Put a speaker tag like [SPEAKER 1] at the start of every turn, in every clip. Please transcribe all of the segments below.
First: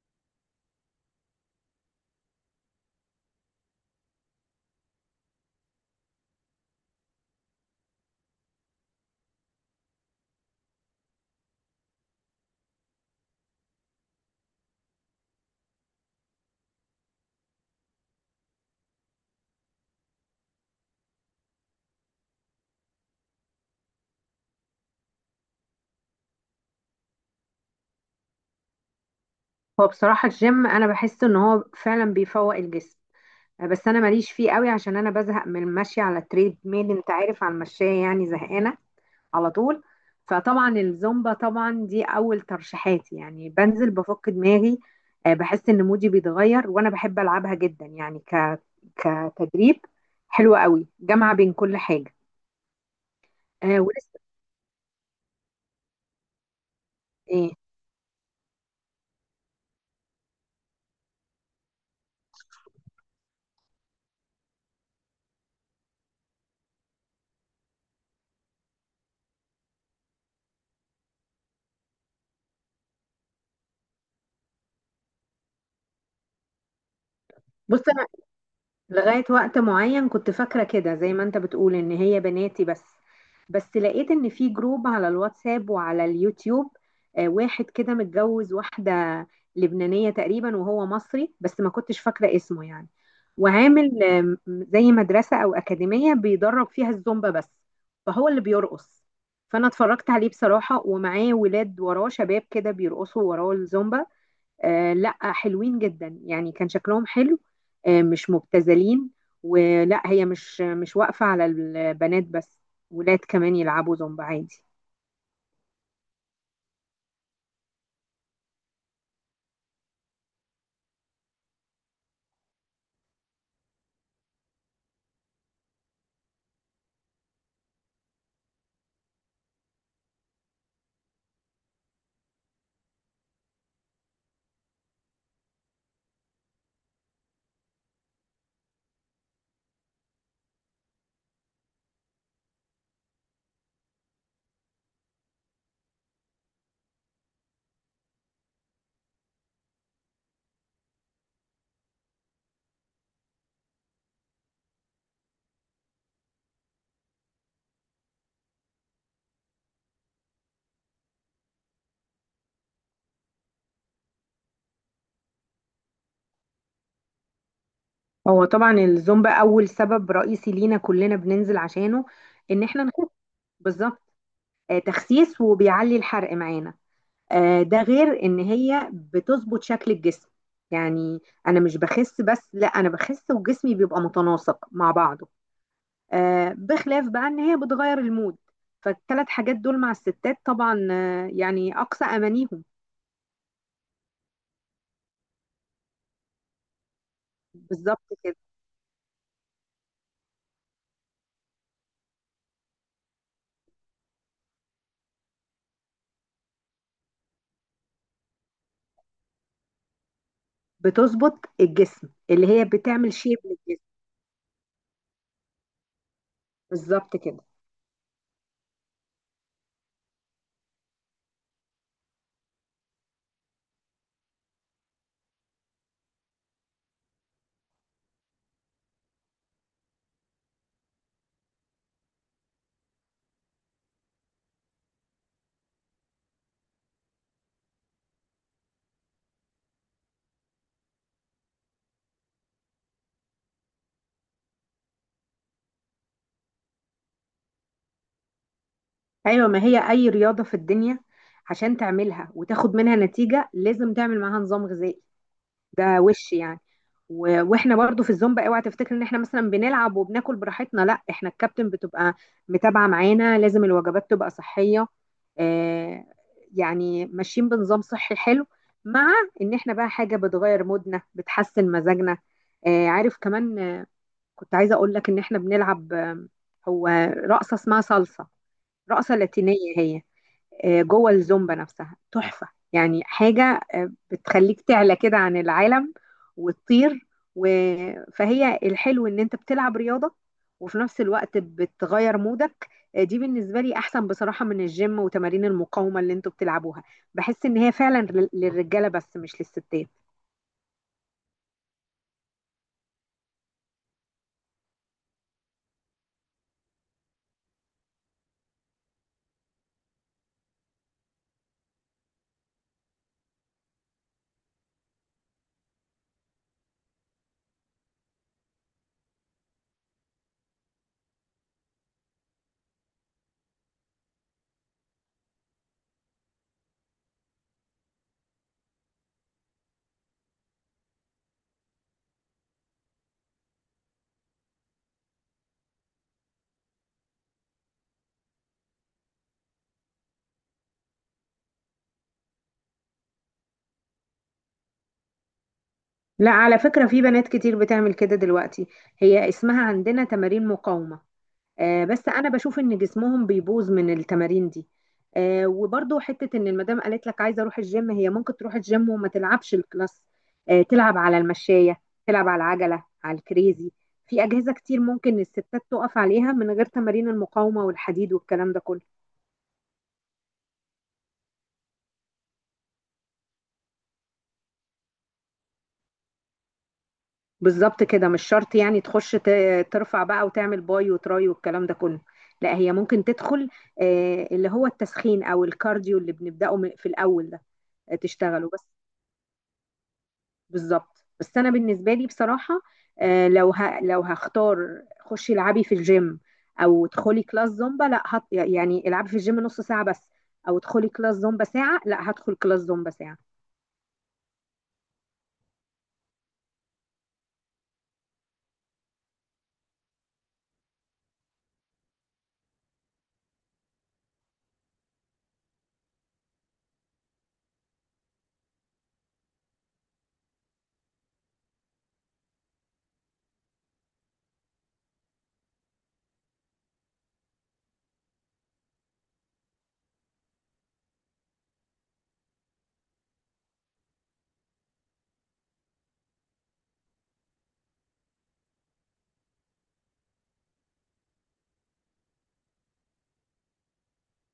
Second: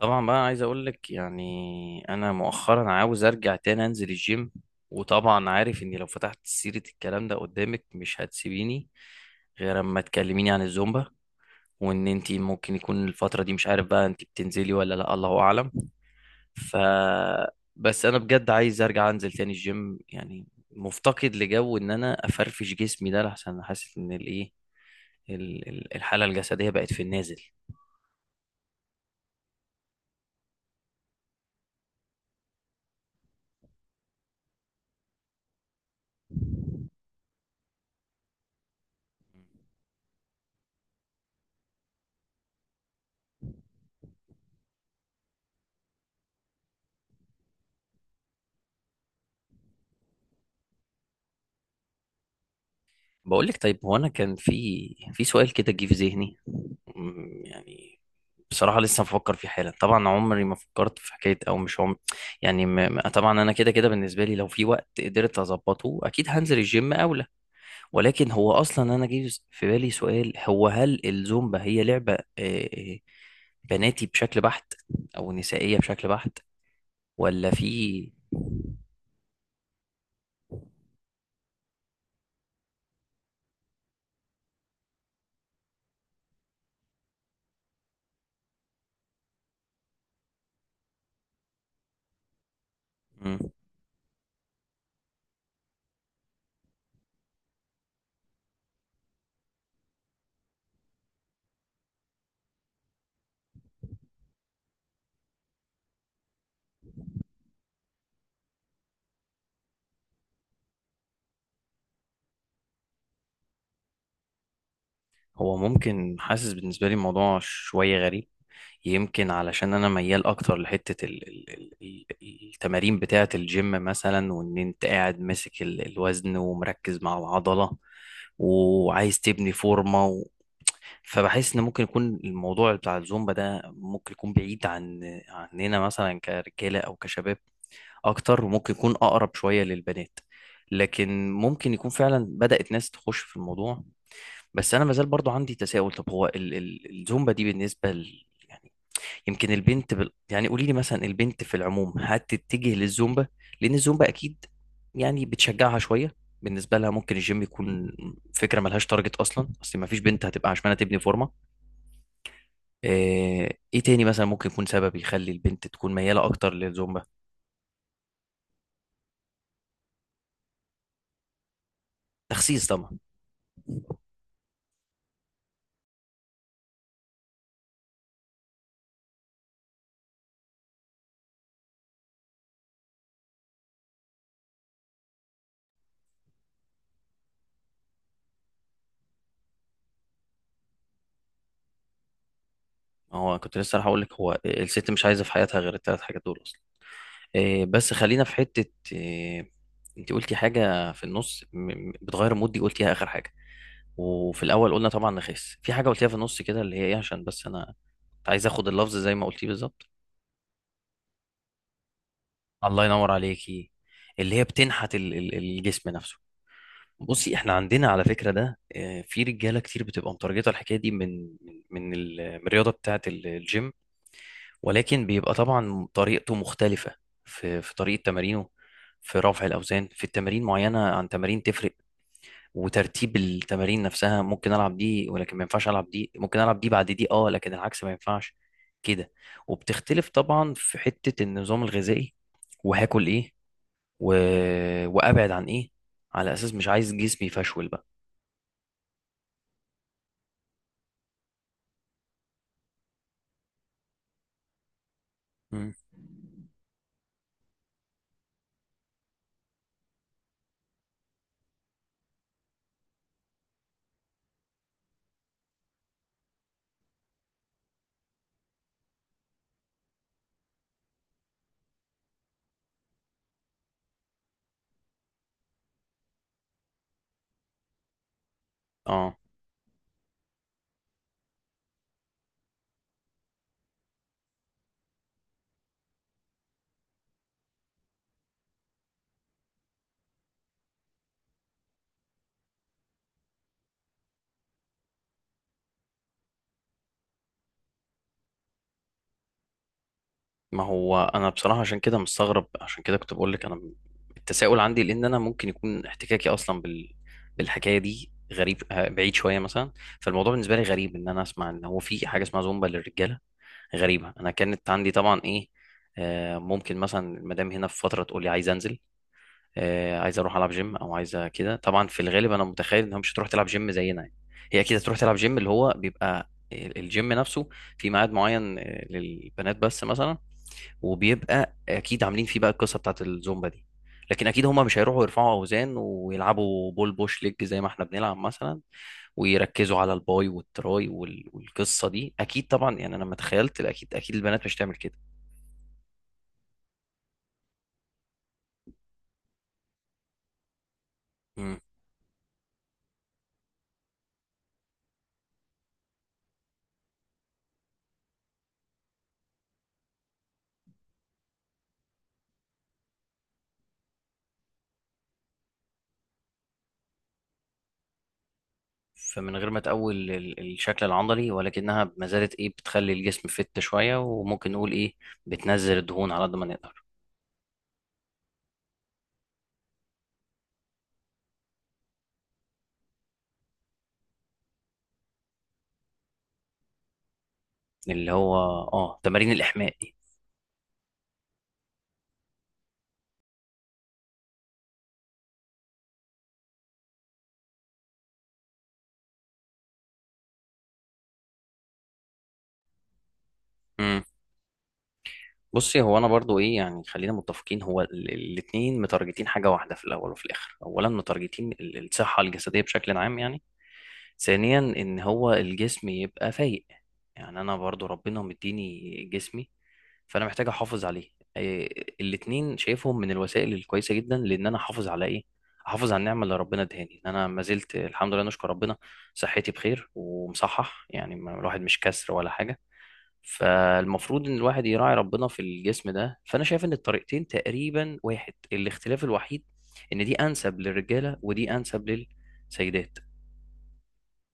[SPEAKER 1] طبعا بقى، عايز اقول لك يعني انا مؤخرا عاوز ارجع تاني انزل الجيم. وطبعا عارف اني لو فتحت سيرة الكلام ده قدامك مش هتسيبيني غير اما تكلميني عن الزومبا، وان انتي ممكن يكون الفترة دي مش عارف بقى انتي بتنزلي ولا لا، الله اعلم. ف بس انا بجد عايز ارجع انزل تاني الجيم، يعني مفتقد لجو ان انا افرفش جسمي ده، لحسن حاسس ان الايه، الحالة الجسدية بقت في النازل.
[SPEAKER 2] هو بصراحة الجيم أنا بحس إن هو فعلا بيفوق الجسم. بس أنا ماليش فيه قوي عشان أنا بزهق من المشي على تريد ميل، أنت عارف، على المشاية، يعني زهقانة على طول. فطبعا الزومبا طبعا دي أول ترشيحاتي، يعني بنزل بفك دماغي. بحس إن مودي بيتغير، وأنا بحب ألعبها جدا، يعني كتدريب حلوة قوي، جامعة بين كل حاجة.
[SPEAKER 1] بقول لك طيب،
[SPEAKER 2] آه،
[SPEAKER 1] هو انا
[SPEAKER 2] ولسه.
[SPEAKER 1] كان في سؤال كده جه في ذهني.
[SPEAKER 2] إيه.
[SPEAKER 1] يعني بصراحة لسه بفكر فيه حالا. طبعا عمري ما فكرت في حكاية، او مش عمري، يعني طبعا انا كده كده بالنسبة لي لو في وقت قدرت اظبطه اكيد هنزل الجيم اولى. ولكن هو اصلا، انا جه في بالي سؤال، هو هل الزومبا هي لعبة بناتي بشكل بحت، او نسائية بشكل بحت، ولا في.
[SPEAKER 2] بص، لغاية وقت معين كنت فاكرة كده زي ما انت بتقول ان هي بناتي بس. بس لقيت ان في جروب على الواتساب وعلى اليوتيوب. واحد كده متجوز واحدة لبنانية تقريبا، وهو مصري، بس ما كنتش فاكرة اسمه يعني.
[SPEAKER 1] مم.
[SPEAKER 2] وعامل زي مدرسة او أكاديمية بيدرب فيها الزومبا بس. فهو اللي بيرقص. فانا اتفرجت عليه بصراحة، ومعاه ولاد وراه، شباب كده بيرقصوا وراه الزومبا. لا، حلوين جدا يعني، كان شكلهم حلو. مش مبتذلين. ولا هي مش واقفة على البنات بس. ولاد كمان يلعبوا زومبا عادي.
[SPEAKER 1] هو ممكن، حاسس بالنسبة لي الموضوع شوية غريب. يمكن علشان انا ميال اكتر لحته التمارين بتاعه الجيم مثلا، وان انت قاعد ماسك الوزن ومركز مع العضله، وعايز تبني فورمه فبحس ان ممكن يكون الموضوع بتاع الزومبا ده ممكن يكون بعيد عننا مثلا كرجاله او كشباب اكتر، وممكن يكون اقرب شويه للبنات. لكن ممكن يكون فعلا بدأت ناس تخش في الموضوع. بس انا مازال برضو عندي تساؤل، طب هو الزومبا دي بالنسبه يعني يمكن البنت يعني قولي لي مثلا، البنت في العموم هتتجه للزومبا، لان الزومبا اكيد يعني بتشجعها شويه. بالنسبه لها ممكن الجيم يكون فكره ملهاش تارجت اصلا، اصل ما فيش بنت هتبقى عشمانه تبني فورمه. ايه تاني مثلا ممكن يكون سبب يخلي البنت تكون مياله اكتر للزومبا؟
[SPEAKER 2] هو طبعا الزومبا أول سبب رئيسي لينا كلنا بننزل عشانه. إن
[SPEAKER 1] تخسيس
[SPEAKER 2] إحنا
[SPEAKER 1] طبعا.
[SPEAKER 2] نخس. بالظبط. تخسيس، وبيعلي الحرق معانا. ده غير إن هي بتظبط شكل الجسم، يعني أنا مش بخس، بس لا، أنا بخس وجسمي بيبقى متناسق مع بعضه. بخلاف بقى ان هي بتغير المود. فالثلاث حاجات دول مع الستات طبعا، يعني اقصى امانيهم.
[SPEAKER 1] هو كنت لسه راح اقول لك، هو الست مش عايزه في حياتها غير الثلاث حاجات دول اصلا. آه، بس
[SPEAKER 2] بالظبط
[SPEAKER 1] خلينا في
[SPEAKER 2] كده.
[SPEAKER 1] حته. آه، انت قلتي حاجه في النص، بتغير مودي، قلتيها اخر حاجه. وفي الاول قلنا طبعا نخس، في حاجه قلتيها في النص كده اللي هي ايه، عشان بس انا كنت عايز اخد اللفظ زي ما قلتيه بالظبط.
[SPEAKER 2] بتظبط الجسم، اللي هي
[SPEAKER 1] الله ينور
[SPEAKER 2] بتعمل شيب
[SPEAKER 1] عليكي.
[SPEAKER 2] للجسم.
[SPEAKER 1] اللي هي بتنحت الجسم نفسه.
[SPEAKER 2] بالظبط
[SPEAKER 1] بصي،
[SPEAKER 2] كده.
[SPEAKER 1] احنا عندنا على فكره ده، في رجاله كتير بتبقى مترجطه الحكايه دي من من الرياضه بتاعه الجيم. ولكن بيبقى طبعا طريقته مختلفه في طريقه تمارينه، في رفع الاوزان، في التمارين معينه عن تمارين تفرق. وترتيب التمارين نفسها، ممكن العب دي ولكن ما ينفعش العب دي، ممكن العب دي بعد دي، اه، لكن العكس ما ينفعش كده. وبتختلف طبعا في حتة النظام الغذائي، وهاكل ايه، و... وابعد عن ايه، على اساس مش عايز جسمي يفشول بقى.
[SPEAKER 2] ايوه، ما هي اي رياضه في الدنيا عشان تعملها وتاخد منها نتيجه لازم تعمل معاها نظام غذائي.
[SPEAKER 1] مم.
[SPEAKER 2] ده وش يعني. واحنا برضو في الزومبا، اوعى تفتكر ان احنا مثلا بنلعب وبناكل براحتنا، لا، احنا الكابتن بتبقى متابعه معانا، لازم الوجبات تبقى صحيه. آه يعني ماشيين بنظام صحي حلو، مع ان احنا بقى حاجه بتغير مودنا، بتحسن مزاجنا. عارف كمان، كنت عايزه اقول لك ان احنا بنلعب. هو رقصه اسمها صلصه،
[SPEAKER 1] اه.
[SPEAKER 2] رقصه لاتينيه هي، جوه الزومبا نفسها، تحفة. يعني حاجة بتخليك تعلى كده عن العالم وتطير. و... فهي الحلو ان انت بتلعب رياضة وفي نفس الوقت بتغير مودك. دي بالنسبة لي احسن بصراحة من الجيم وتمارين المقاومة اللي انتوا بتلعبوها. بحس ان هي فعلا للرجالة بس، مش للستات.
[SPEAKER 1] ما هو انا بصراحة عشان كده مستغرب، عشان كده كنت بقول لك انا التساؤل عندي، لان انا ممكن يكون احتكاكي اصلا بالحكاية دي غريب، بعيد شوية مثلا. فالموضوع بالنسبة لي غريب، ان انا اسمع ان هو في حاجة اسمها زومبا للرجالة. غريبة، أنا كانت عندي طبعا إيه، ممكن مثلا المدام هنا في فترة تقول لي عايز أنزل، عايز أروح ألعب جيم أو عايزة كده. طبعا في الغالب أنا متخيل إنها مش هتروح تلعب جيم زينا يعني. هي أكيد هتروح تلعب جيم اللي هو بيبقى الجيم نفسه، في ميعاد معين للبنات بس مثلا. وبيبقى أكيد عاملين فيه بقى القصة بتاعت الزومبا دي. لكن أكيد هما مش هيروحوا يرفعوا أوزان ويلعبوا بول بوش ليج زي ما إحنا بنلعب مثلا، ويركزوا على الباي والتراي والقصه دي اكيد طبعا. يعني انا لما تخيلت، اكيد اكيد البنات مش تعمل كده.
[SPEAKER 2] لا، على فكرة في بنات كتير بتعمل كده دلوقتي. هي اسمها عندنا تمارين مقاومة.
[SPEAKER 1] مم.
[SPEAKER 2] بس انا بشوف ان جسمهم بيبوظ من التمارين دي. وبرضو حته ان المدام قالت لك عايزه اروح الجيم، هي ممكن تروح الجيم وما تلعبش الكلاس. تلعب على المشايه، تلعب على العجله، على الكريزي. في اجهزه كتير ممكن الستات تقف عليها من غير تمارين المقاومه والحديد والكلام ده كله.
[SPEAKER 1] فمن غير ما تقول الشكل العضلي، ولكنها ما زالت ايه، بتخلي الجسم فت شويه، وممكن نقول ايه، بتنزل الدهون على قد ما نقدر.
[SPEAKER 2] بالظبط كده، مش شرط يعني تخش ترفع بقى وتعمل باي وتراي والكلام ده كله. لا، هي ممكن تدخل اللي هو التسخين او الكارديو اللي بنبداه في الاول ده.
[SPEAKER 1] اللي هو،
[SPEAKER 2] تشتغله بس.
[SPEAKER 1] اه، تمارين الاحماء دي.
[SPEAKER 2] بالظبط. بس انا بالنسبه لي بصراحه، لو هختار، خشي العبي في الجيم او ادخلي كلاس زومبا، لا يعني العبي في الجيم نص ساعه بس او ادخلي كلاس زومبا ساعه، لا هدخل كلاس زومبا ساعه.
[SPEAKER 1] مم. بصي، هو انا برضو ايه، يعني خلينا متفقين، هو الاثنين متارجتين حاجه واحده في الاول وفي الاخر. اولا، متارجتين الصحه الجسديه بشكل عام يعني. ثانيا، ان هو الجسم يبقى فايق، يعني انا برضو ربنا مديني جسمي، فانا محتاج احافظ عليه. إيه، الاتنين شايفهم من الوسائل الكويسه جدا، لان انا احافظ على ايه، احافظ على النعمه اللي ربنا ادهاني، ان انا ما زلت الحمد لله نشكر ربنا، صحتي بخير ومصحح، يعني الواحد مش كسر ولا حاجه. فالمفروض ان الواحد يراعي ربنا في الجسم ده. فانا شايف ان الطريقتين تقريبا واحد، الاختلاف الوحيد ان دي انسب للرجاله ودي انسب للسيدات.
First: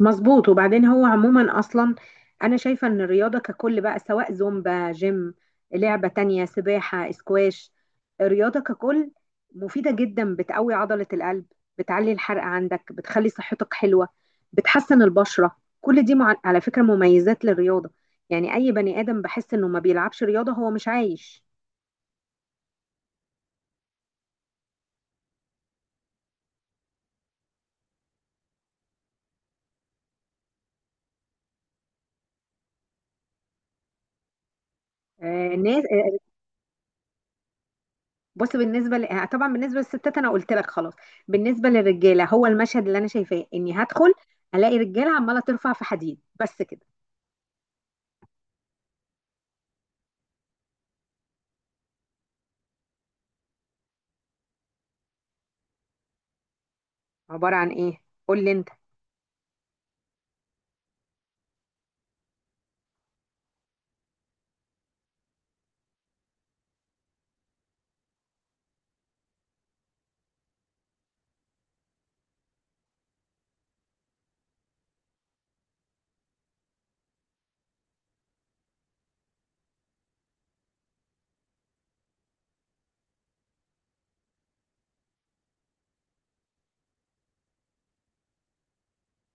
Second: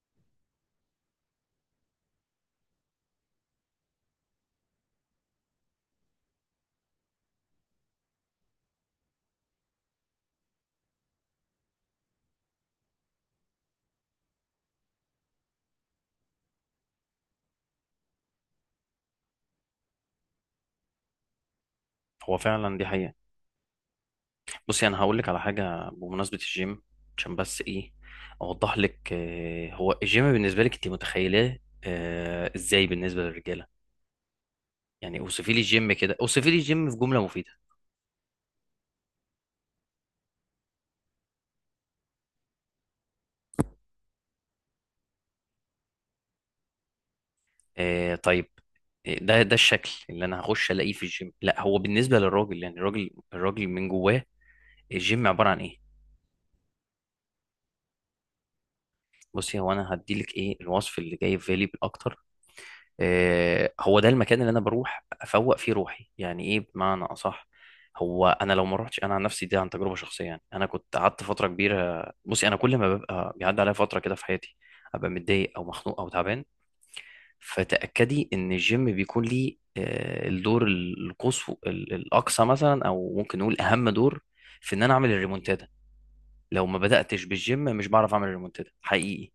[SPEAKER 2] مظبوط. وبعدين هو عموما اصلا انا شايفه ان الرياضه ككل بقى، سواء زومبا، جيم، لعبه تانية، سباحه، اسكواش، الرياضه ككل مفيده جدا، بتقوي عضله القلب، بتعلي الحرق عندك، بتخلي صحتك حلوه، بتحسن البشره. كل دي على فكره مميزات للرياضه. يعني اي بني ادم بحس انه ما بيلعبش رياضه هو مش عايش.
[SPEAKER 1] هو فعلا دي حقيقه. بصي انا هقول لك على حاجه بمناسبه الجيم، عشان بس ايه، اوضح لك. هو الجيم بالنسبه لك انت متخيلاه ازاي بالنسبه للرجاله؟ يعني اوصفي لي
[SPEAKER 2] الناس.
[SPEAKER 1] الجيم كده، اوصفي لي الجيم في جمله مفيده.
[SPEAKER 2] بص، طبعا بالنسبه للستات انا قلت لك خلاص. بالنسبه للرجاله هو المشهد اللي انا شايفاه اني هدخل الاقي رجاله عماله ترفع في حديد بس كده.
[SPEAKER 1] آه، طيب. ده الشكل اللي انا هخش الاقيه في الجيم؟ لا، هو بالنسبه للراجل، يعني الراجل الراجل من جواه، الجيم عباره عن ايه؟
[SPEAKER 2] عباره عن ايه؟ قول لي انت.
[SPEAKER 1] بصي، هو انا هدي لك ايه الوصف اللي جاي في بالي بالاكتر. هو ده المكان اللي انا بروح افوق فيه روحي، يعني ايه بمعنى اصح. هو انا لو ما روحتش، انا عن نفسي دي عن تجربه شخصيه، يعني انا كنت قعدت فتره كبيره. بصي انا كل ما ببقى بيعدي عليا فتره كده في حياتي ابقى متضايق او مخنوق او تعبان، فتاكدي ان الجيم بيكون ليه الدور الاقصى مثلا، او ممكن نقول اهم دور، في ان انا اعمل الريمونتادا. لو ما بداتش بالجيم مش بعرف اعمل الريمونتادا حقيقي.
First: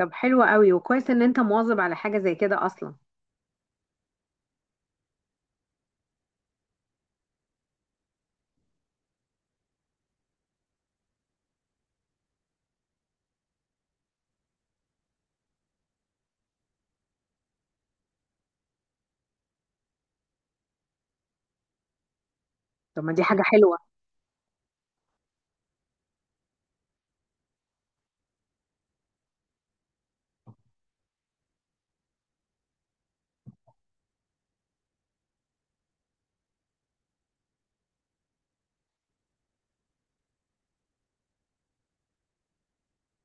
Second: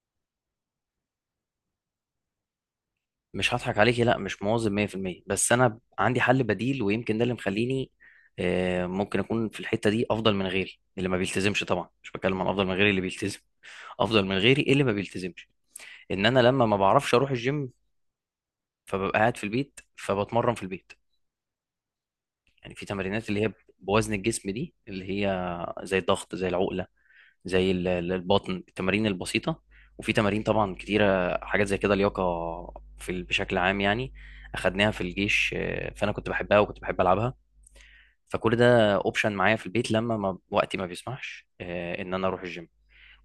[SPEAKER 2] طب حلو قوي، وكويس ان انت مواظب على حاجه زي كده اصلا.
[SPEAKER 1] مش هضحك عليكي، لا مش مواظب 100%. بس انا عندي حل بديل، ويمكن ده اللي مخليني، ممكن اكون في الحته دي افضل من غيري اللي ما بيلتزمش. طبعا مش بتكلم عن افضل من غيري اللي بيلتزم، افضل من غيري اللي ما بيلتزمش. ان انا لما ما بعرفش اروح الجيم فببقى قاعد في البيت فبتمرن في البيت. يعني في
[SPEAKER 2] طب ما دي
[SPEAKER 1] تمارينات اللي
[SPEAKER 2] حاجه
[SPEAKER 1] هي
[SPEAKER 2] حلوه.
[SPEAKER 1] بوزن الجسم دي، اللي هي زي الضغط، زي العقله، زي البطن، التمارين البسيطة. وفي تمارين طبعا كتيرة، حاجات زي كده لياقة، في بشكل عام يعني، أخدناها في الجيش. فأنا كنت بحبها وكنت بحب ألعبها. فكل ده أوبشن معايا في البيت لما ما وقتي ما بيسمحش، إن أنا أروح الجيم.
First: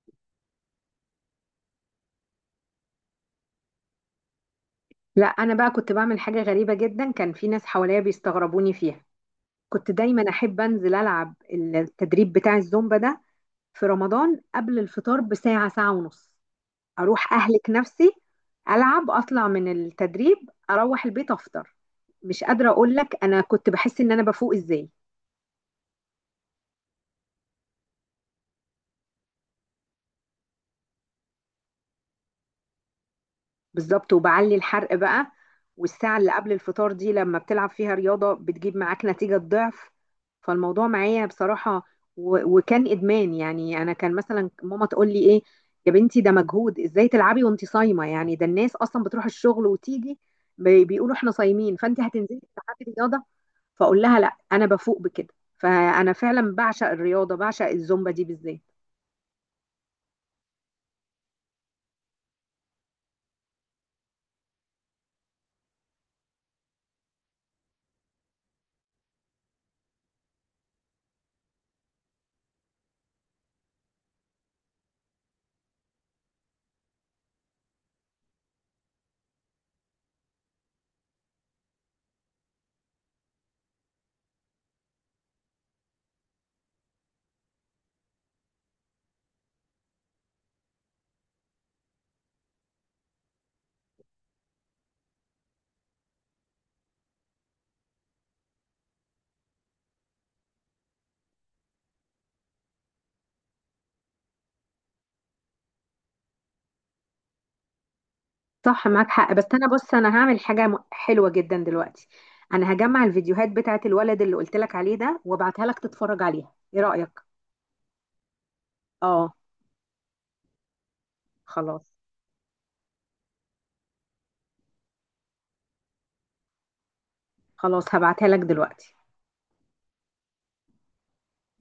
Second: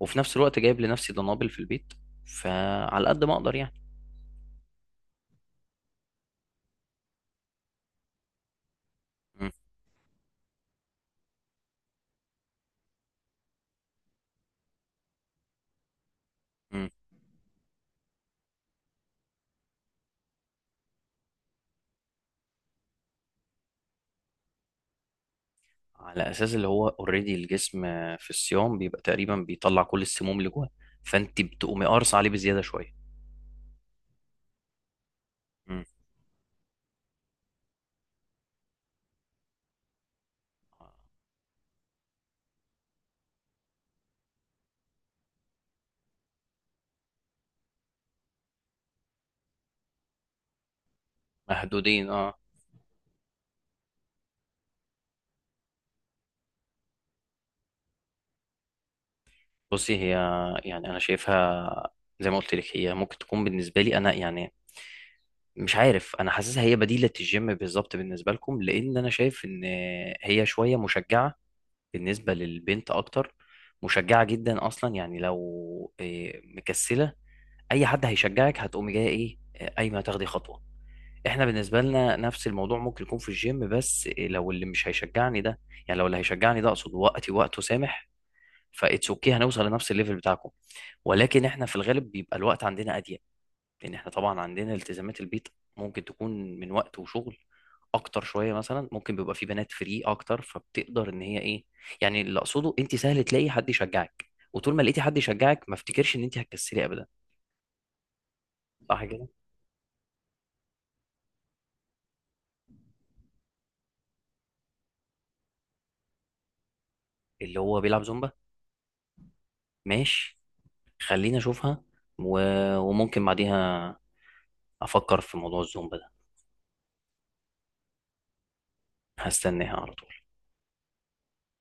[SPEAKER 1] وفي نفس الوقت جايب لنفسي دنابل في البيت، فعلى قد ما أقدر يعني.
[SPEAKER 2] لا، انا بقى كنت بعمل حاجه غريبه جدا، كان في ناس حواليا بيستغربوني فيها.
[SPEAKER 1] م-
[SPEAKER 2] كنت دايما احب انزل العب التدريب بتاع الزومبا ده في رمضان قبل الفطار بساعه، ساعه ونص.
[SPEAKER 1] م.
[SPEAKER 2] اروح اهلك نفسي. العب، اطلع من التدريب، اروح البيت افطر. مش قادره اقول لك انا كنت بحس ان انا بفوق ازاي.
[SPEAKER 1] على أساس اللي هو أوريدي الجسم، في الصيام بيبقى تقريبا بيطلع كل السموم اللي جواه، فأنت بتقومي قارص عليه بزيادة شوية.
[SPEAKER 2] بالظبط، وبعلي الحرق بقى.
[SPEAKER 1] م.
[SPEAKER 2] والساعه اللي قبل الفطار دي لما بتلعب فيها رياضه بتجيب معاك نتيجه ضعف. فالموضوع معايا بصراحه وكان ادمان، يعني انا كان مثلا ماما تقول لي ايه، يا بنتي ده مجهود، ازاي تلعبي وانت صايمه، يعني ده الناس اصلا بتروح الشغل وتيجي بيقولوا احنا صايمين، فانت
[SPEAKER 1] محدودين، اه.
[SPEAKER 2] هتنزلي تلعبي رياضه. فاقول لها لا، انا بفوق بكده. فانا فعلا بعشق الرياضه، بعشق الزومبا دي بالذات.
[SPEAKER 1] بصي هي، يعني انا شايفها زي ما قلت لك، هي ممكن تكون بالنسبه لي انا يعني، مش عارف، انا حاسسها هي بديله الجيم بالظبط بالنسبه لكم. لان انا شايف ان هي شويه مشجعه بالنسبه للبنت اكتر، مشجعه جدا اصلا يعني، لو إيه، مكسله، اي حد هيشجعك هتقومي جايه ايه، إيه، قايمه تاخدي خطوه. احنا بالنسبه لنا نفس الموضوع ممكن يكون في الجيم، بس إيه، لو اللي مش هيشجعني ده، يعني لو اللي هيشجعني ده اقصد وقته سامح، فاتس اوكي، هنوصل لنفس الليفل بتاعكم. ولكن احنا في الغالب بيبقى الوقت عندنا اضيق، لان احنا طبعا عندنا التزامات البيت، ممكن تكون من وقت وشغل اكتر شويه مثلا. ممكن بيبقى في بنات فري اكتر فبتقدر ان هي ايه، يعني اللي اقصده، انت سهل تلاقي حد يشجعك، وطول ما لقيتي حد يشجعك ما افتكرش ان انت هتكسلي ابدا.
[SPEAKER 2] صح،
[SPEAKER 1] صح
[SPEAKER 2] معاك
[SPEAKER 1] كده.
[SPEAKER 2] حق، بس انا، بص، انا هعمل حاجه حلوه جدا دلوقتي. انا هجمع الفيديوهات بتاعت الولد اللي قلت لك عليه ده وابعتها لك تتفرج عليها، ايه رايك؟
[SPEAKER 1] اللي هو بيلعب زومبا؟
[SPEAKER 2] اه.
[SPEAKER 1] ماشي، خليني اشوفها.
[SPEAKER 2] خلاص.
[SPEAKER 1] و... وممكن بعديها افكر في موضوع الزومبا ده.
[SPEAKER 2] خلاص، هبعتها لك دلوقتي.
[SPEAKER 1] هستناها على طول.